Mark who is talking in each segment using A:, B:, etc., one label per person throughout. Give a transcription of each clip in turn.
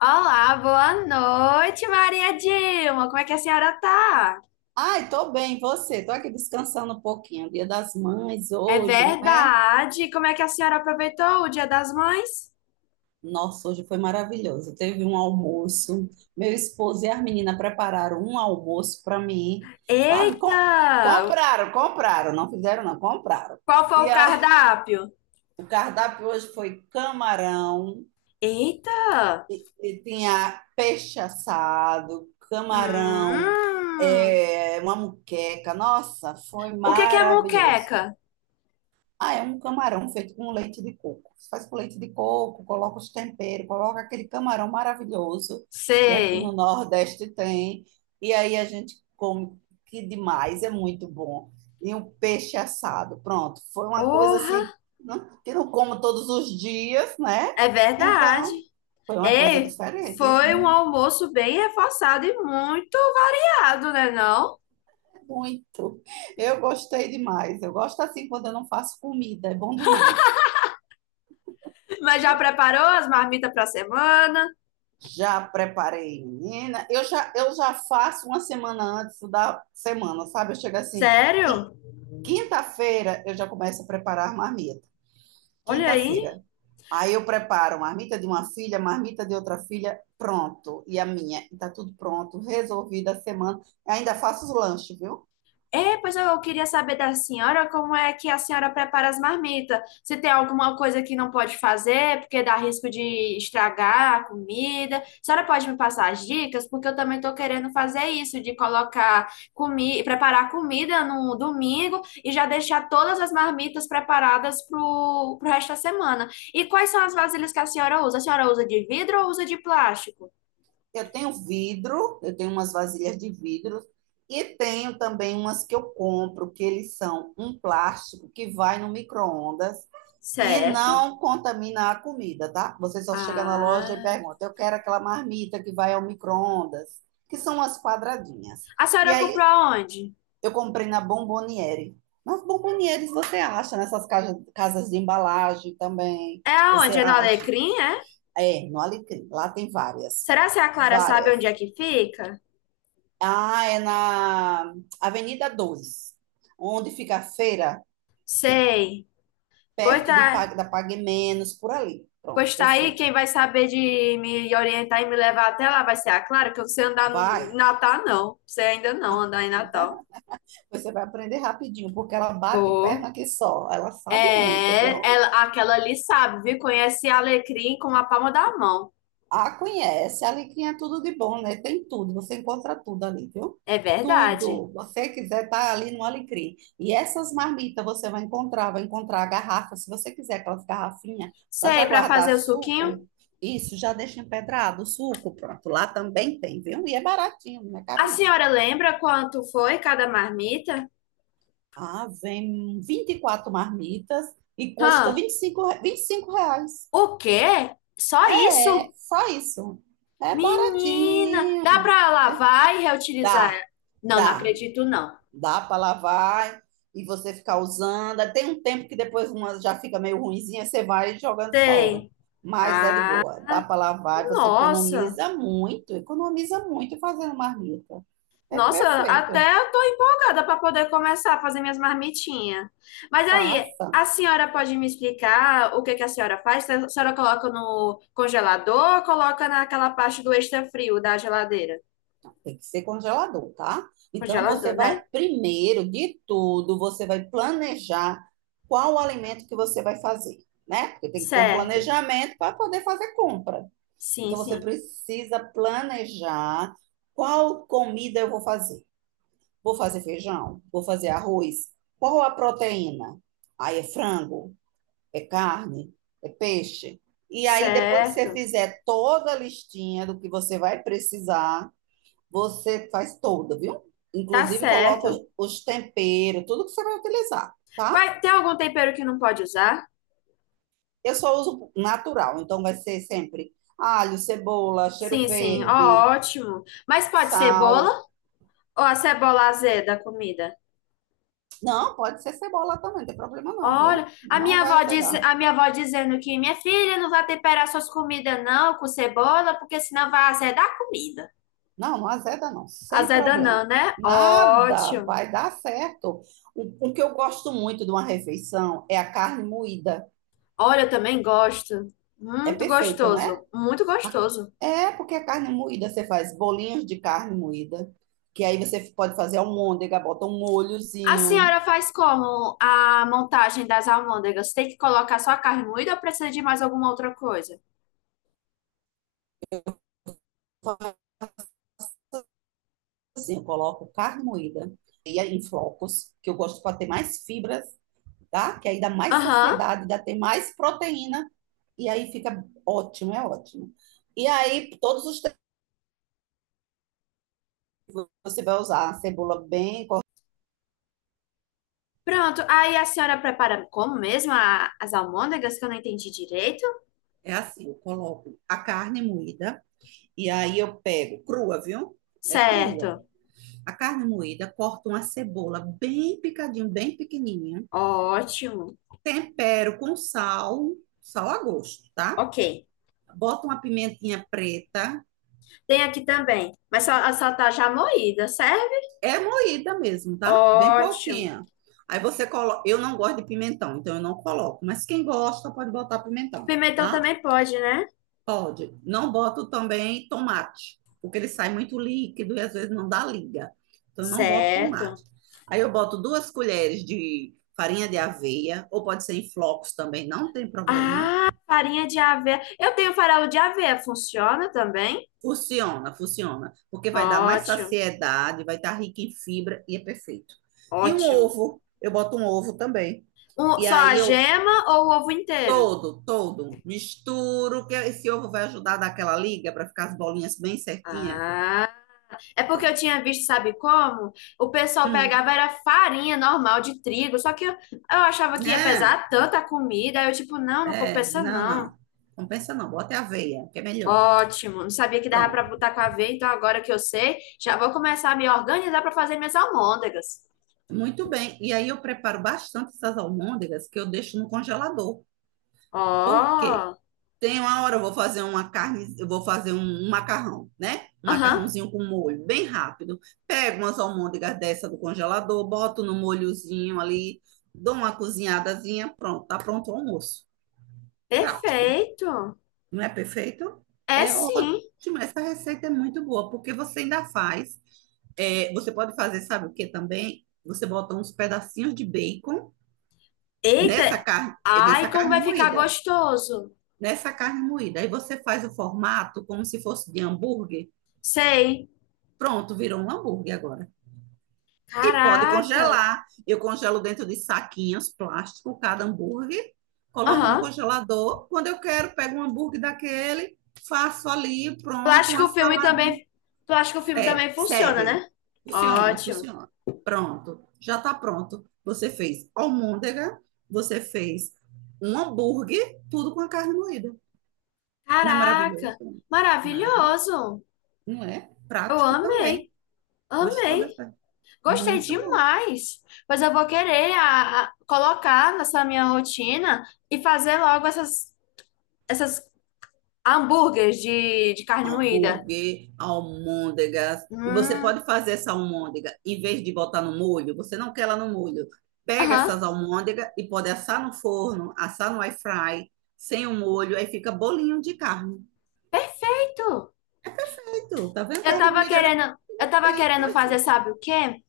A: Olá, boa noite, Maria Dilma. Como é que a senhora tá?
B: Ai, tô bem, você? Tô aqui descansando um pouquinho. Dia das Mães
A: É
B: hoje, né?
A: verdade. Como é que a senhora aproveitou o Dia das Mães?
B: Nossa, hoje foi maravilhoso. Teve um almoço. Meu esposo e as meninas prepararam um almoço para mim, sabe? Com-
A: Eita!
B: compraram, compraram, não fizeram, não, compraram.
A: Qual foi
B: E
A: o
B: aí,
A: cardápio?
B: o cardápio hoje foi camarão,
A: Eita!
B: e tinha peixe assado, camarão,
A: Hum,
B: uma muqueca. Nossa, foi
A: o que que é
B: maravilhoso.
A: moqueca?
B: Ah, é um camarão feito com leite de coco. Você faz com leite de coco, coloca os temperos, coloca aquele camarão maravilhoso que aqui no
A: Sei.
B: Nordeste tem. E aí a gente come que demais, é muito bom. E um peixe assado, pronto. Foi uma coisa
A: Orra,
B: assim que não como todos os dias, né?
A: é verdade.
B: Então, foi uma coisa
A: Ei,
B: diferente.
A: foi um
B: Hum.
A: almoço bem reforçado e muito variado, né não?
B: É muito. Eu gostei demais. Eu gosto assim quando eu não faço comida, é bom demais.
A: Mas já preparou as marmitas para a semana?
B: Já preparei, menina. Eu já faço uma semana antes da semana, sabe? Eu chego assim,
A: Sério?
B: quinta-feira eu já começo a preparar a marmita.
A: Olha aí.
B: Quinta-feira. Aí eu preparo marmita de uma filha, marmita de outra filha, pronto. E a minha, e tá tudo pronto, resolvida a semana. Ainda faço os lanches, viu?
A: É, pois eu queria saber da senhora como é que a senhora prepara as marmitas, se tem alguma coisa que não pode fazer, porque dá risco de estragar a comida. A senhora pode me passar as dicas, porque eu também estou querendo fazer isso, de colocar comida, preparar comida no domingo e já deixar todas as marmitas preparadas para o resto da semana. E quais são as vasilhas que a senhora usa? A senhora usa de vidro ou usa de plástico?
B: Eu tenho vidro, eu tenho umas vasilhas de vidro e tenho também umas que eu compro, que eles são um plástico que vai no micro-ondas e
A: Certo.
B: não contamina a comida, tá? Você só chega na loja e
A: Ah.
B: pergunta: eu quero aquela marmita que vai ao micro-ondas, que são as quadradinhas.
A: A
B: E
A: senhora comprou
B: aí
A: aonde?
B: eu comprei na Bomboniere. Mas bombonieres você acha nessas casas de embalagem também?
A: É
B: Você
A: onde? É no
B: acha?
A: Alecrim, é?
B: É, no Alecrim. Lá tem várias.
A: Será que a Clara sabe
B: Várias.
A: onde é que fica?
B: Ah, é na Avenida 2, onde fica a feira,
A: Sei. Pois
B: perto de, Pa-
A: tá,
B: da Pague Menos, por ali. Pronto,
A: pois tá aí,
B: perfeito.
A: quem vai saber de me orientar e me levar até lá vai ser a Clara, que eu não sei andar em
B: Vai.
A: Natal, não. Sei ainda não andar em Natal.
B: Você vai aprender rapidinho, porque ela bate
A: Vou.
B: perna que só. Ela sabe muito,
A: É,
B: viu?
A: ela, aquela ali sabe, viu? Conhece Alecrim com a palma da mão.
B: A conhece, a Alecrim é tudo de bom, né? Tem tudo, você encontra tudo ali, viu?
A: É verdade.
B: Tudo. Você quiser, tá ali no Alecrim. E essas marmitas você vai encontrar a garrafa, se você quiser aquelas garrafinhas, para já
A: Sei, para
B: guardar
A: fazer o suquinho.
B: suco. Isso, já deixa empedrado o suco, pronto. Lá também tem, viu? E é baratinho, não é
A: A
B: caro não.
A: senhora lembra quanto foi cada marmita?
B: Ah, vem 24 marmitas e custa
A: Hã?
B: R$ 25.
A: O quê? Só
B: É,
A: isso?
B: só isso. É baratinho.
A: Menina, dá pra lavar e reutilizar?
B: Dá,
A: Não, não
B: dá,
A: acredito, não.
B: dá para lavar e você ficar usando. Tem um tempo que depois uma já fica meio ruinzinha, você vai jogando fora.
A: Tem.
B: Mas é de
A: Ah,
B: boa, dá para lavar, você
A: nossa.
B: economiza muito fazendo marmita. É
A: Nossa, até
B: perfeito,
A: eu tô empolgada pra poder começar a fazer minhas marmitinhas. Mas aí,
B: faça.
A: a senhora pode me explicar o que que a senhora faz? A senhora coloca no congelador ou coloca naquela parte do extra frio da geladeira?
B: Tem que ser congelador, tá? Então
A: Congelador,
B: você vai,
A: né?
B: primeiro de tudo, você vai planejar qual o alimento que você vai fazer, né? Porque tem que ter um
A: Certo.
B: planejamento para poder fazer compra.
A: Sim,
B: Então você
A: sim.
B: precisa planejar qual comida eu vou fazer. Vou fazer feijão? Vou fazer arroz? Qual a proteína? Aí é frango, é carne, é peixe. E aí depois que você
A: Certo.
B: fizer toda a listinha do que você vai precisar, você faz toda, viu?
A: Tá
B: Inclusive coloca
A: certo.
B: os temperos, tudo que você vai utilizar,
A: Qual-
B: tá?
A: é, tem algum tempero que não pode usar?
B: Eu só uso natural, então vai ser sempre alho, cebola, cheiro
A: Sim, sim. Ó,
B: verde,
A: ótimo. Mas pode cebola
B: sal.
A: ou a cebola azeda a comida?
B: Não, pode ser cebola também, não tem problema não,
A: Olha,
B: viu?
A: a
B: Não
A: minha
B: vai
A: avó diz,
B: azedar.
A: a minha avó dizendo que minha filha não vai temperar suas comidas não com cebola, porque senão vai azedar a comida.
B: Não, não azeda não, sem
A: Azeda não,
B: problema.
A: né?
B: Nada,
A: Ótimo.
B: vai dar certo. O que eu gosto muito de uma refeição é a carne moída.
A: Olha, eu também gosto.
B: É
A: Muito
B: perfeita,
A: gostoso,
B: né?
A: muito gostoso.
B: É, porque a carne moída, você faz bolinhos de carne moída, que aí você pode fazer almôndega, bota um
A: A
B: molhozinho.
A: senhora faz como a montagem das almôndegas? Tem que colocar só a carne moída ou precisa de mais alguma outra coisa?
B: Faço. Assim, eu coloco carne moída e aí em flocos, que eu gosto para ter mais fibras, tá? Que aí dá mais
A: Aham.
B: saciedade, dá ter mais proteína, e aí fica ótimo, é ótimo. E aí, todos os tempos, você vai usar a cebola bem cortada.
A: Pronto, aí a senhora prepara como mesmo as almôndegas que eu não entendi direito?
B: É assim, eu coloco a carne moída, e aí eu pego crua, viu? É crua.
A: Certo,
B: A carne moída, corto uma cebola bem picadinho, bem pequenininha,
A: ótimo.
B: tempero com sal, sal a gosto, tá?
A: Ok.
B: Bota uma pimentinha preta,
A: Tem aqui também, mas só, só tá já moída, serve?
B: é moída mesmo, tá? Bem
A: Ótimo.
B: pouquinha. Aí você coloca, eu não gosto de pimentão, então eu não coloco, mas quem gosta pode botar pimentão,
A: Pimentão
B: tá?
A: também pode, né?
B: Pode. Não boto também tomate, porque ele sai muito líquido e às vezes não dá liga. Então, eu não boto tomate.
A: Certo.
B: Aí eu boto duas colheres de farinha de aveia, ou pode ser em flocos também, não tem problema.
A: Ah, farinha de aveia. Eu tenho farelo de aveia, funciona também?
B: Funciona, funciona, porque vai dar mais
A: Ótimo,
B: saciedade, vai estar rica em fibra e é perfeito. E um
A: ótimo.
B: ovo, eu boto um ovo também.
A: Um-
B: E
A: só a
B: aí eu
A: gema ou o ovo inteiro?
B: todo misturo, que esse ovo vai ajudar a dar aquela liga para ficar as bolinhas bem certinhas.
A: Ah. É porque eu tinha visto, sabe como? O pessoal
B: Hum,
A: pegava era farinha normal de trigo, só que eu achava que ia
B: né?
A: pesar tanta comida, aí eu tipo, não, não
B: É,
A: compensa
B: não,
A: não.
B: não. Compensa não, bota aveia, que é melhor.
A: Ótimo, não sabia que dava para
B: Pronto.
A: botar com aveia, então agora que eu sei, já vou começar a me organizar para fazer minhas almôndegas.
B: Muito bem. E aí eu preparo bastante essas almôndegas que eu deixo no congelador. Por
A: Ó,
B: quê? Tem uma hora eu vou fazer uma carne, eu vou fazer um macarrão, né? Um
A: aham,
B: macarrãozinho com molho, bem rápido. Pego umas almôndegas dessa do congelador, boto no molhozinho ali, dou uma cozinhadazinha, pronto, tá pronto o almoço. Prático.
A: perfeito.
B: Não é perfeito?
A: É
B: É
A: sim.
B: ótimo. Essa receita é muito boa, porque você ainda faz. É, você pode fazer, sabe o que também? Você bota uns pedacinhos de bacon nessa
A: Eita,
B: carne, nessa
A: ai, como
B: carne
A: vai ficar
B: moída.
A: gostoso.
B: Nessa carne moída. Aí você faz o formato como se fosse de hambúrguer.
A: Sei.
B: Pronto, virou um hambúrguer agora. E pode
A: Caraca.
B: congelar. Eu congelo dentro de saquinhos plástico cada hambúrguer, coloco no
A: Aham.
B: congelador. Quando eu quero, pego um hambúrguer daquele, faço ali,
A: Tu
B: pronto,
A: acha que
B: uma
A: o filme
B: saladinha.
A: também, tu acha que o filme
B: Serve,
A: também funciona,
B: serve.
A: né?
B: Funciona,
A: Ótimo.
B: funciona. Pronto, já está pronto. Você fez almôndega, você fez um hambúrguer, tudo com a carne moída. Não é
A: Caraca,
B: maravilhoso? É maravilhoso.
A: maravilhoso.
B: Não é?
A: Eu
B: Prático também.
A: amei,
B: Gostou
A: amei.
B: dessa?
A: Gostei
B: Muito bom.
A: demais. Pois eu vou querer colocar nessa minha rotina e fazer logo essas hambúrgueres de carne moída.
B: Hambúrguer, almôndegas. E você
A: Hum,
B: pode fazer essa almôndega, em vez de botar no molho, você não quer ela no molho. Pega
A: aham,
B: essas almôndegas e pode assar no forno, assar no air fry, sem o molho, aí fica bolinho de carne.
A: perfeito.
B: Tá vendo carne moída?
A: Eu tava
B: Tem,
A: querendo
B: pois
A: fazer,
B: é.
A: sabe o quê?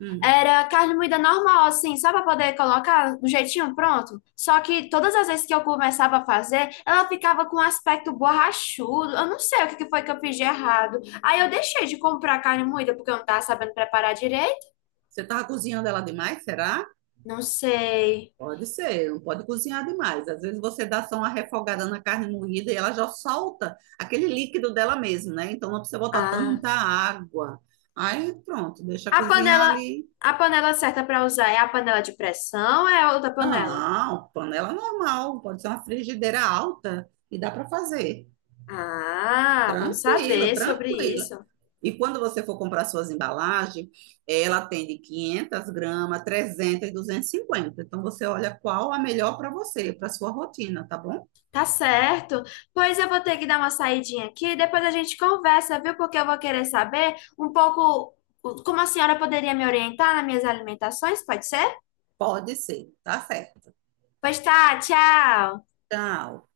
B: Hum.
A: Era carne moída normal, assim, só para poder colocar do jeitinho pronto. Só que todas as vezes que eu começava a fazer, ela ficava com um aspecto borrachudo. Eu não sei o que que foi que eu fiz de errado. Aí eu deixei de comprar carne moída porque eu não tava sabendo preparar direito.
B: Você tava cozinhando ela demais, será?
A: Não sei.
B: Pode ser, não pode cozinhar demais. Às vezes você dá só uma refogada na carne moída e ela já solta aquele líquido dela mesmo, né? Então não precisa botar
A: Ah,
B: tanta água. Aí pronto, deixa
A: a
B: cozinhar
A: panela,
B: ali.
A: a panela certa para usar é a panela de pressão ou é outra panela?
B: Não, panela normal, pode ser uma frigideira alta e dá para fazer.
A: Ah, bom
B: Tranquilo,
A: saber sobre
B: tranquilo.
A: isso.
B: E quando você for comprar suas embalagens, ela tem de 500 gramas, 300 e cinquenta. Então, você olha qual a melhor para você, para sua rotina, tá bom?
A: Tá certo. Pois eu vou ter que dar uma saidinha aqui, depois a gente conversa, viu? Porque eu vou querer saber um pouco como a senhora poderia me orientar nas minhas alimentações, pode ser?
B: Pode ser, tá certo.
A: Pois tá, tchau.
B: Tchau.